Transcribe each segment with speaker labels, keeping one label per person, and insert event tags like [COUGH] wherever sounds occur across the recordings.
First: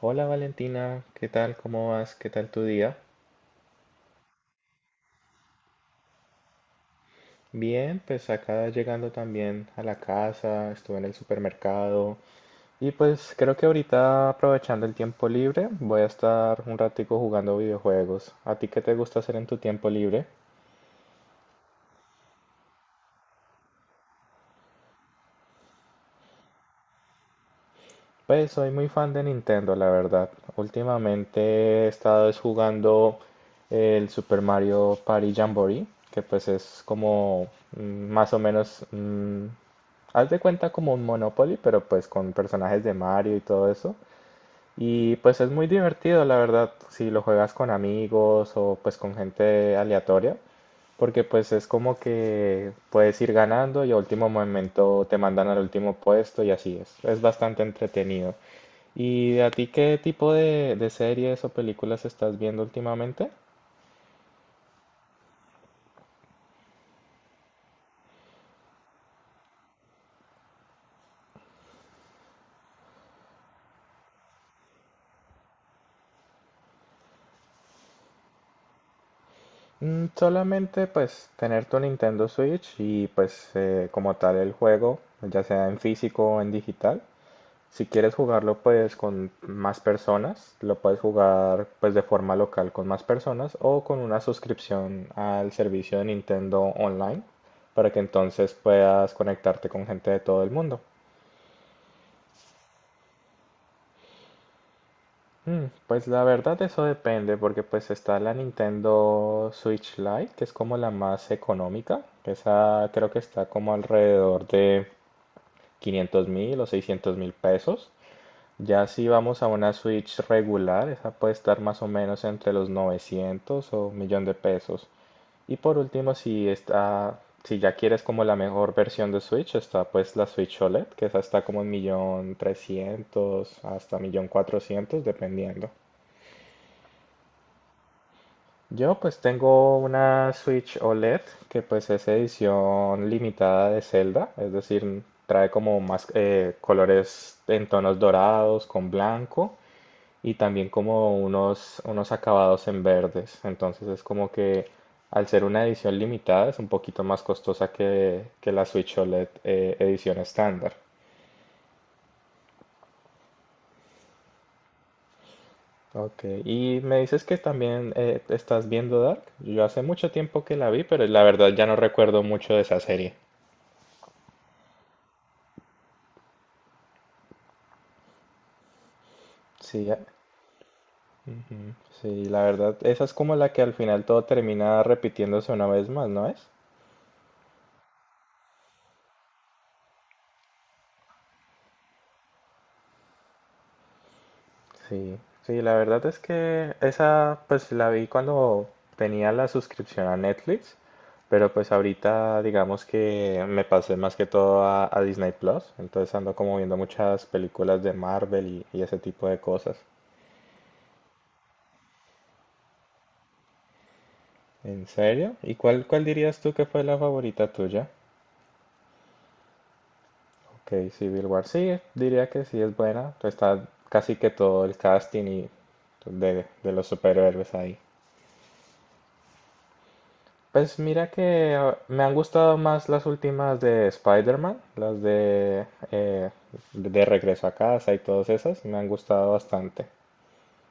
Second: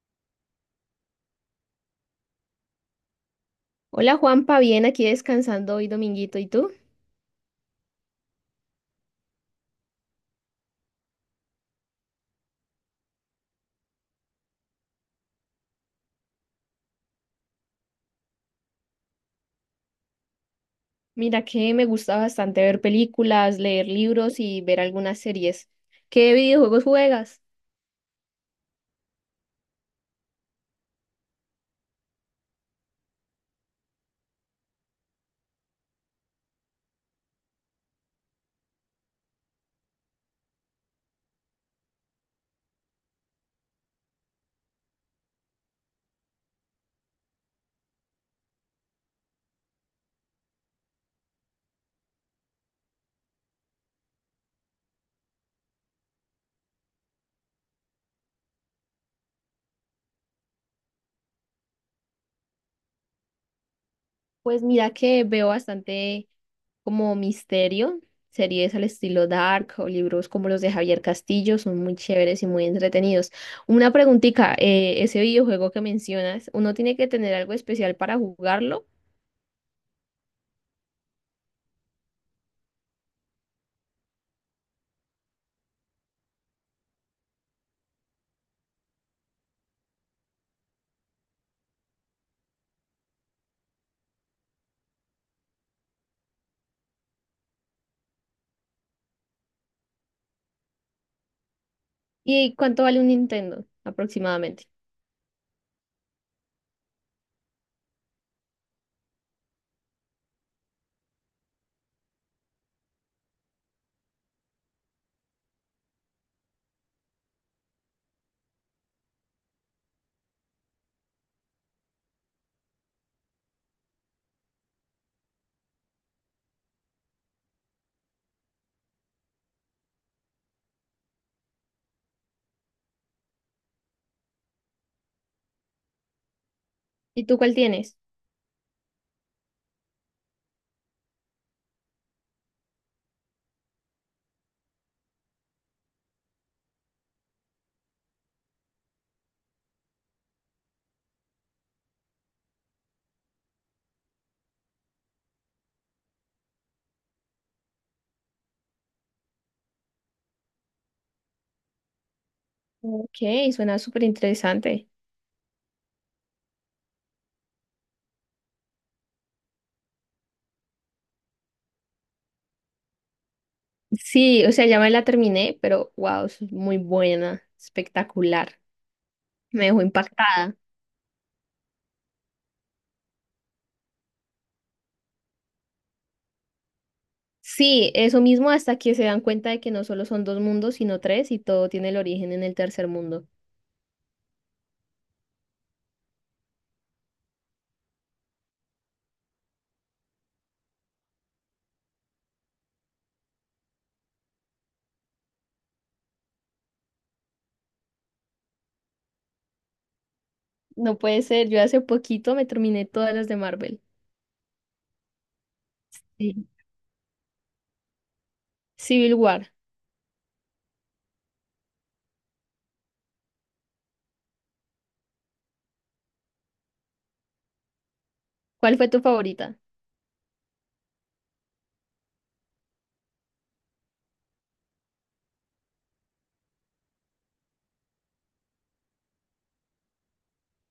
Speaker 1: Hola Valentina, ¿qué tal? ¿Cómo vas? ¿Qué tal tu día?
Speaker 2: Hola Juanpa, bien, aquí descansando hoy dominguito, ¿y tú?
Speaker 1: Bien, pues acá llegando también a la casa, estuve en el supermercado y pues creo que ahorita aprovechando el tiempo libre voy a estar un ratico jugando videojuegos. ¿A ti qué te gusta hacer en tu tiempo libre?
Speaker 2: Mira que me gusta bastante ver películas, leer libros y ver algunas series. ¿Qué videojuegos juegas?
Speaker 1: Pues soy muy fan de Nintendo, la verdad. Últimamente he estado es jugando el Super Mario Party Jamboree, que pues es como mm, más o menos, mm, haz de cuenta como un Monopoly, pero pues con personajes de Mario y todo eso. Y pues es muy divertido, la verdad, si lo juegas con amigos o pues con gente aleatoria, porque pues es como que puedes ir ganando y a último momento te mandan al último puesto y así es. Es bastante entretenido. ¿Y a ti qué tipo de series o películas estás viendo últimamente?
Speaker 2: Pues mira que veo bastante como misterio, series al estilo Dark o libros como los de Javier Castillo, son muy chéveres y muy entretenidos. Una preguntita, ese videojuego que mencionas, ¿uno tiene que tener algo especial para jugarlo?
Speaker 1: Mm, solamente pues tener tu Nintendo Switch y pues como tal el juego, ya sea en físico o en digital. Si quieres jugarlo pues con más personas, lo puedes jugar pues de forma local con más personas o con una suscripción al servicio de Nintendo Online para que entonces puedas conectarte con gente de todo el mundo.
Speaker 2: ¿Y cuánto vale un Nintendo aproximadamente?
Speaker 1: Mm, pues la verdad eso depende porque pues está la Nintendo Switch Lite que es como la más económica, que esa creo que está como alrededor de 500 mil o 600 mil pesos. Ya si vamos a una Switch regular, esa puede estar más o menos entre los 900 o un millón de pesos. Y por último, si ya quieres como la mejor versión de Switch, está pues la Switch OLED, que esa está como en millón 300 hasta millón 400 dependiendo.
Speaker 2: ¿Y tú cuál tienes?
Speaker 1: Yo pues tengo una Switch OLED que pues es edición limitada de Zelda, es decir, trae como más colores en tonos dorados con blanco y también como unos acabados en verdes. Entonces es como que al ser una edición limitada es un poquito más costosa que la Switch OLED, edición estándar.
Speaker 2: Ok, suena súper interesante.
Speaker 1: Ok, y me dices que también estás viendo Dark. Yo hace mucho tiempo que la vi, pero la verdad ya no recuerdo mucho de esa serie.
Speaker 2: Sí, o sea, ya me la terminé, pero wow, es muy buena, espectacular. Me dejó
Speaker 1: Sí, a-
Speaker 2: impactada.
Speaker 1: Ujú. Sí, la verdad, esa es como la que al final todo termina repitiéndose una vez más, ¿no es?
Speaker 2: Sí, eso mismo hasta que se dan cuenta de que no solo son dos mundos, sino tres, y todo tiene el origen en el tercer mundo.
Speaker 1: Sí, sí, la verdad es que esa pues la vi cuando tenía la suscripción a Netflix, pero pues ahorita digamos que me pasé más que todo a Disney Plus, entonces ando como viendo muchas películas de Marvel y ese tipo de cosas.
Speaker 2: No puede ser, yo hace poquito me terminé todas las de Marvel.
Speaker 1: ¿En serio? ¿Y cuál dirías
Speaker 2: Sí.
Speaker 1: tú que fue la favorita tuya?
Speaker 2: Civil War,
Speaker 1: Ok, Civil War, sí, diría que sí es buena. Está casi que todo el casting y de los superhéroes ahí.
Speaker 2: ¿cuál fue tu favorita?
Speaker 1: Pues mira que me han gustado más las últimas de Spider-Man, eh, de Regreso a Casa y todas esas, me han gustado bastante.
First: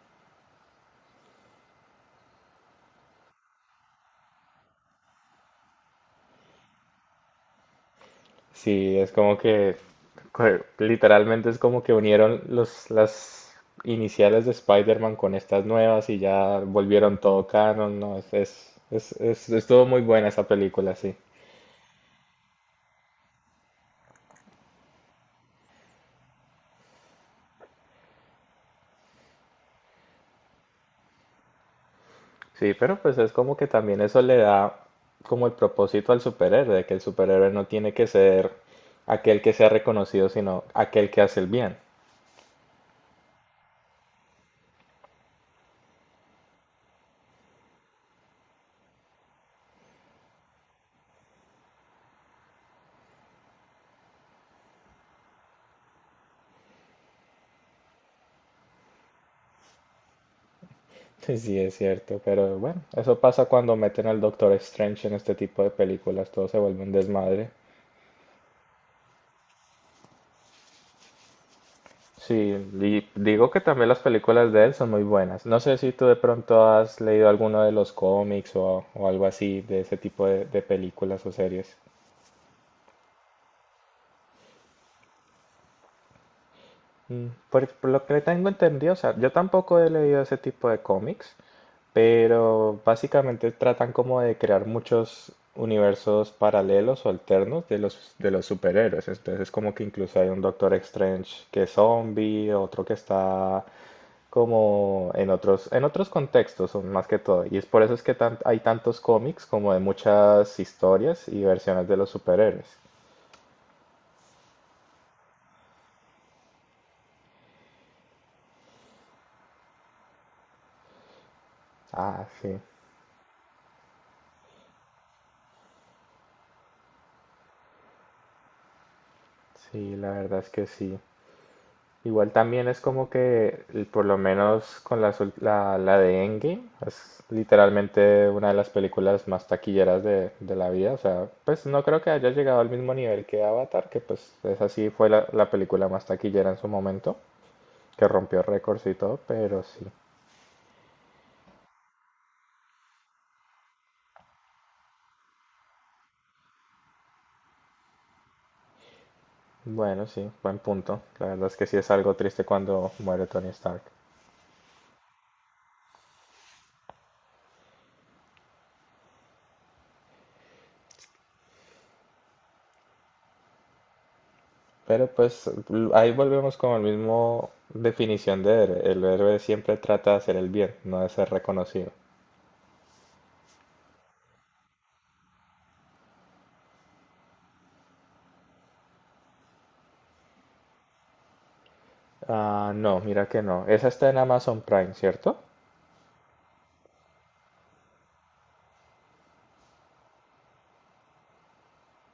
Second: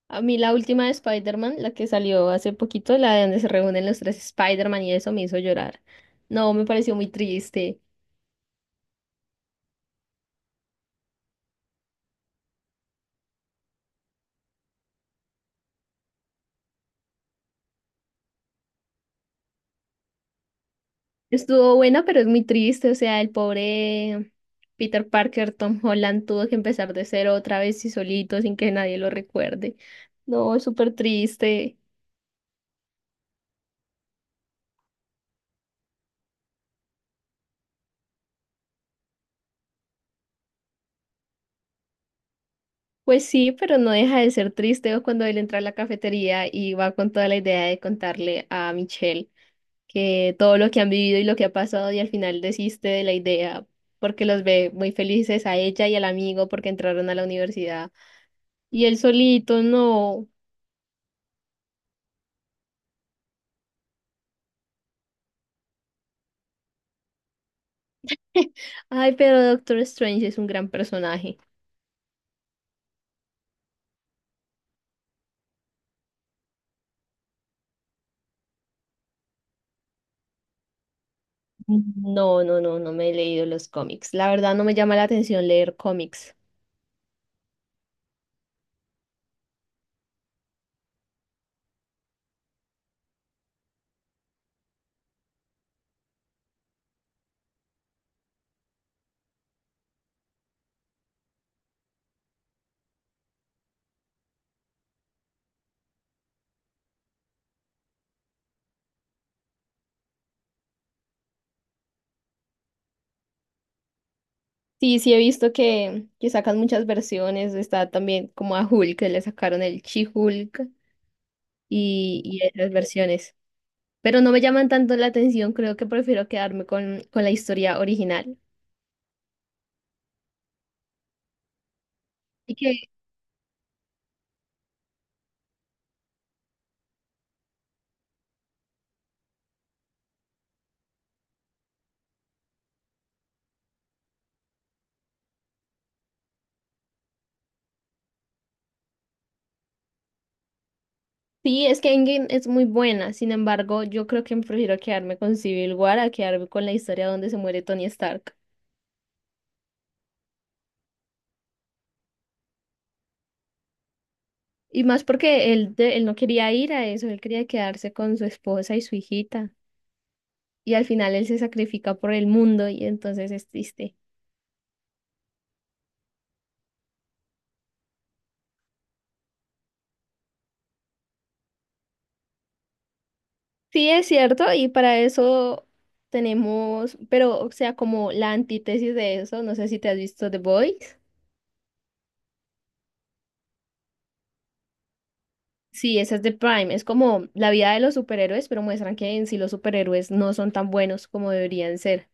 Speaker 2: A mí la última de Spider-Man, la que salió hace poquito, la de donde se reúnen los tres Spider-Man y eso me hizo llorar. No, me pareció muy triste.
Speaker 1: Sí, es como que literalmente es como que unieron las iniciales de Spider-Man con estas nuevas y ya volvieron todo canon, ¿no? Estuvo muy buena esa película, sí.
Speaker 2: Estuvo buena, pero es muy triste. O sea, el pobre Peter Parker, Tom Holland, tuvo que empezar de cero otra vez y solito, sin que nadie lo recuerde. No, es súper triste.
Speaker 1: Sí, pero pues es como que también eso le da como el propósito al superhéroe, de que el superhéroe no tiene que ser aquel que sea reconocido, sino aquel que hace el bien. [LAUGHS]
Speaker 2: Pues sí, pero no deja de ser triste o cuando él entra a la cafetería y va con toda la idea de contarle a Michelle que todo lo que han vivido y lo que ha pasado y al final desiste de la idea porque los ve muy felices a ella y al amigo porque entraron a la universidad. Y él solito, no.
Speaker 1: Sí, sí, es cierto, pero bueno, eso pasa cuando meten al Doctor Strange en este tipo de películas, todo se vuelve un desmadre.
Speaker 2: [LAUGHS] Ay, pero Doctor Strange es un gran personaje.
Speaker 1: Sí, y digo que también las películas de él son muy buenas. No sé si tú de pronto has leído alguno de los cómics o algo así de ese tipo de películas o series.
Speaker 2: No, no, no, me he leído los cómics. La verdad no me llama la atención leer cómics.
Speaker 1: Mm, por lo que tengo entendido, o sea, yo tampoco he leído ese tipo de cómics, pero básicamente tratan como de crear muchos universos paralelos o alternos de de los superhéroes. Entonces, como que incluso hay un Doctor Strange que es zombie, otro que está como en en otros contextos son más que todo. Y es por eso es que hay tantos cómics como de muchas historias y versiones de los superhéroes.
Speaker 2: Sí, sí he visto que sacan muchas versiones. Está también como a Hulk, que le sacaron el She-Hulk y,
Speaker 1: Ah,
Speaker 2: y
Speaker 1: sí,
Speaker 2: esas versiones. Pero no me llaman tanto la atención. Creo que prefiero quedarme con la historia original.
Speaker 1: sí, la verdad es que sí. Igual
Speaker 2: Y
Speaker 1: también
Speaker 2: que
Speaker 1: es como por lo menos con las ul- la, de Endgame, es literalmente una de las películas más taquilleras de la vida. O sea, pues no creo que haya llegado al mismo nivel que Avatar, que pues esa sí fue la película más taquillera en su momento, que rompió récords y todo, pero sí.
Speaker 2: sí, es que Endgame es muy buena. Sin embargo, yo creo que prefiero quedarme con Civil War a quedarme con la historia donde se muere Tony Stark.
Speaker 1: Bueno, sí, buen punto. La verdad es que sí es algo triste cuando muere Tony Stark.
Speaker 2: Y más porque él no quería ir a eso, él quería quedarse con su esposa y su hijita. Y al final él se sacrifica por el mundo y entonces es triste.
Speaker 1: Pero pues ahí volvemos con la mismo definición de héroe. El héroe siempre trata de hacer el bien, no de ser reconocido.
Speaker 2: Sí, es cierto, y para eso tenemos, pero o sea, como la antítesis de eso, no sé si te has visto The Boys.
Speaker 1: Ah, no, mira que no. Esa está en Amazon Prime, ¿cierto?
Speaker 2: Sí, esa es de Prime, es como la vida de los superhéroes, pero muestran que en sí los superhéroes no son tan buenos como deberían ser,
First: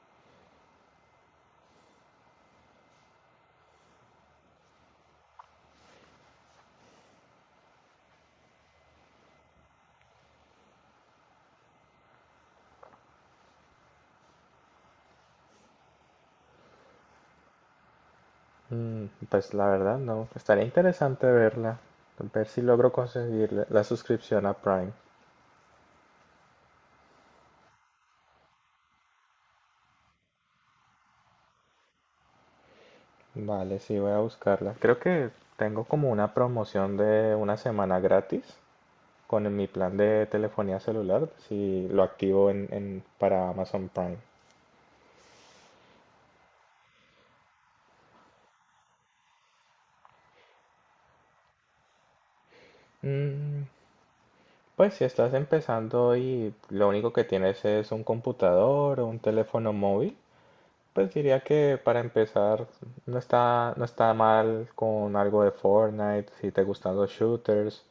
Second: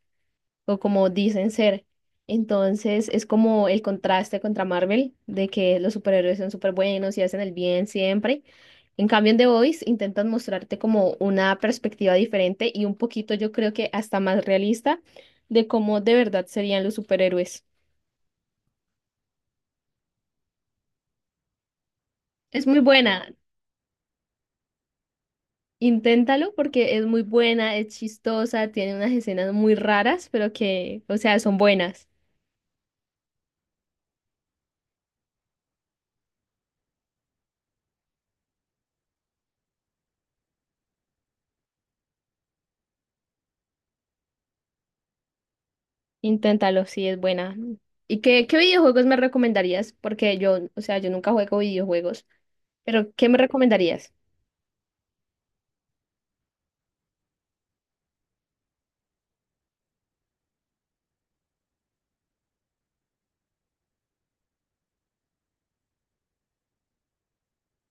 Speaker 2: o como dicen ser. Entonces es como el contraste contra Marvel, de que los superhéroes son súper buenos y hacen el bien siempre. En cambio, en The Voice intentan mostrarte como una perspectiva diferente y un poquito, yo creo que hasta más realista, de cómo de verdad serían los superhéroes.
Speaker 1: Mm, pues la verdad no. Estaría interesante verla. Ver si
Speaker 2: Es muy
Speaker 1: logro
Speaker 2: buena,
Speaker 1: conseguir la suscripción a Prime.
Speaker 2: inténtalo porque es muy buena, es chistosa, tiene unas escenas muy raras, pero que, o sea, son buenas.
Speaker 1: Vale, sí, voy a buscarla. Creo que tengo como una promoción de una semana gratis con mi plan de telefonía celular, si lo activo para Amazon Prime.
Speaker 2: Inténtalo, sí, es buena. ¿Y qué videojuegos me recomendarías? Porque yo, o sea, yo nunca juego videojuegos, pero ¿qué me
Speaker 1: Mm,
Speaker 2: recomendarías?
Speaker 1: pues si estás empezando y lo único que tienes es un computador o un teléfono móvil, pues diría que para empezar no está mal con algo de Fortnite, si te gustan los shooters.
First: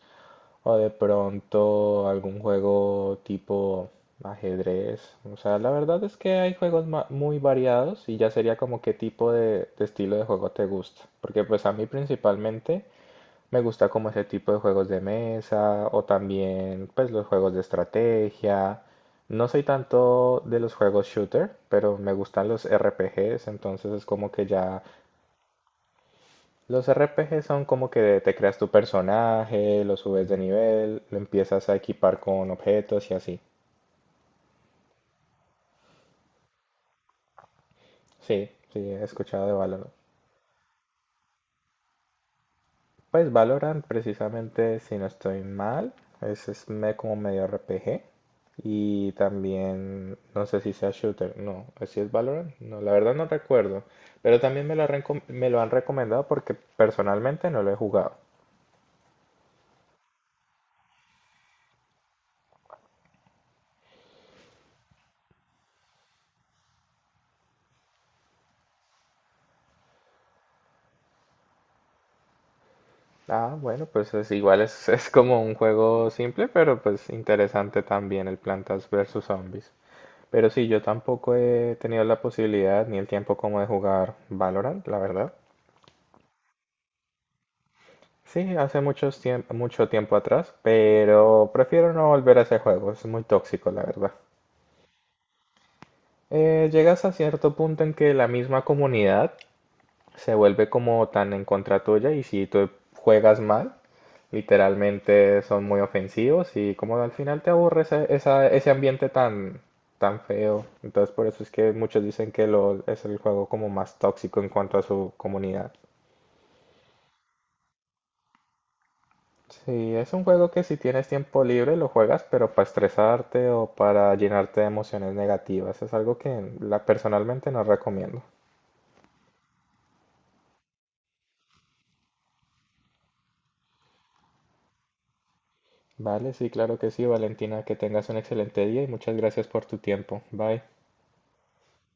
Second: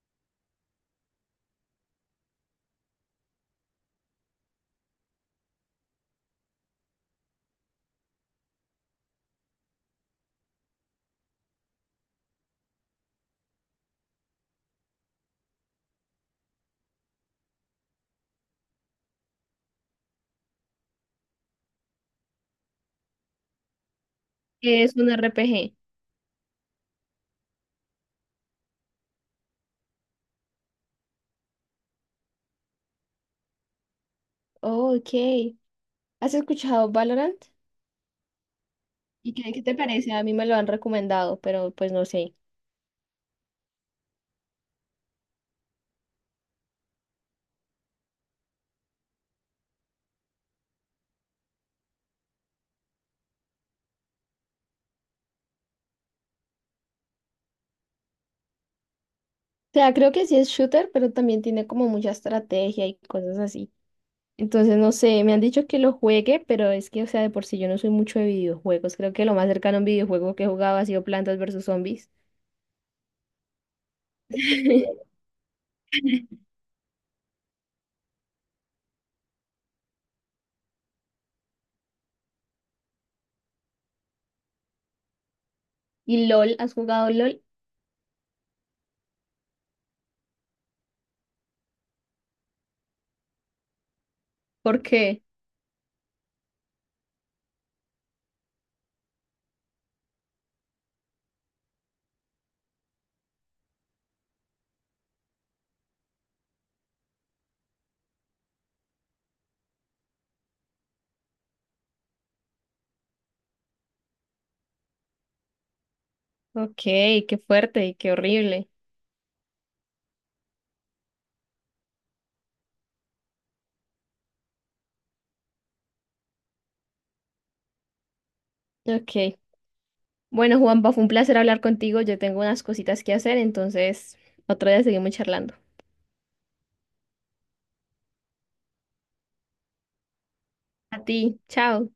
Speaker 1: O de pronto algún juego tipo ajedrez. O sea, la verdad es que hay juegos muy variados y ya sería como qué tipo de estilo de juego te gusta. Porque pues a mí principalmente me gusta como ese tipo de juegos de mesa o también pues los juegos de estrategia. No soy tanto de los juegos shooter, pero me gustan los RPGs, entonces es como que ya
Speaker 2: ¿Qué es un RPG?
Speaker 1: los RPG son como que te creas tu personaje, lo subes de nivel, lo empiezas a equipar con objetos y así.
Speaker 2: Oh, ok. ¿Has escuchado Valorant?
Speaker 1: Sí, sí, he
Speaker 2: ¿Y
Speaker 1: escuchado de
Speaker 2: qué te
Speaker 1: Valorant.
Speaker 2: parece? A mí me lo han recomendado, pero pues no sé.
Speaker 1: Pues Valorant, precisamente, si no estoy mal, como medio RPG. Y también, no sé si sea shooter, no, si es Valorant, no, la verdad no recuerdo. Pero también me lo han recomendado porque personalmente no lo he jugado.
Speaker 2: O sea, creo que sí es shooter, pero también tiene como mucha estrategia y cosas así. Entonces, no sé, me han dicho que lo juegue, pero es que, o sea, de por sí yo no soy mucho de videojuegos. Creo que lo más cercano a un videojuego que he jugado ha sido Plantas versus Zombies.
Speaker 1: Ah, bueno, pues es igual, es, [LAUGHS] es
Speaker 2: [LAUGHS]
Speaker 1: como un juego simple, pero pues interesante también el Plantas versus Zombies. Pero sí, yo tampoco he tenido la posibilidad ni el tiempo como de jugar Valorant, la verdad.
Speaker 2: ¿Y LOL? ¿Has jugado LOL?
Speaker 1: Sí, hace mucho tiempo atrás, pero prefiero no volver a ese juego, es muy tóxico, la verdad.
Speaker 2: ¿Por qué?
Speaker 1: Llegas a cierto punto en que la misma comunidad se vuelve como tan en contra tuya y si tú juegas mal, literalmente son muy ofensivos y como al final te aburre ese ambiente tan, tan feo. Entonces por eso es que muchos dicen que LOL es el juego como más tóxico en cuanto a su comunidad.
Speaker 2: Ok, qué fuerte y qué horrible.
Speaker 1: Sí, es un juego que si tienes tiempo libre lo juegas, pero para estresarte o para llenarte de emociones negativas. Es algo que personalmente no recomiendo.
Speaker 2: Ok. Bueno, Juanpa, fue un placer hablar contigo. Yo tengo unas cositas que hacer, entonces otro día seguimos charlando.
Speaker 1: Vale, sí, claro que sí, Valentina, que tengas un excelente día y muchas gracias por tu tiempo. Bye.
Speaker 2: A ti, chao.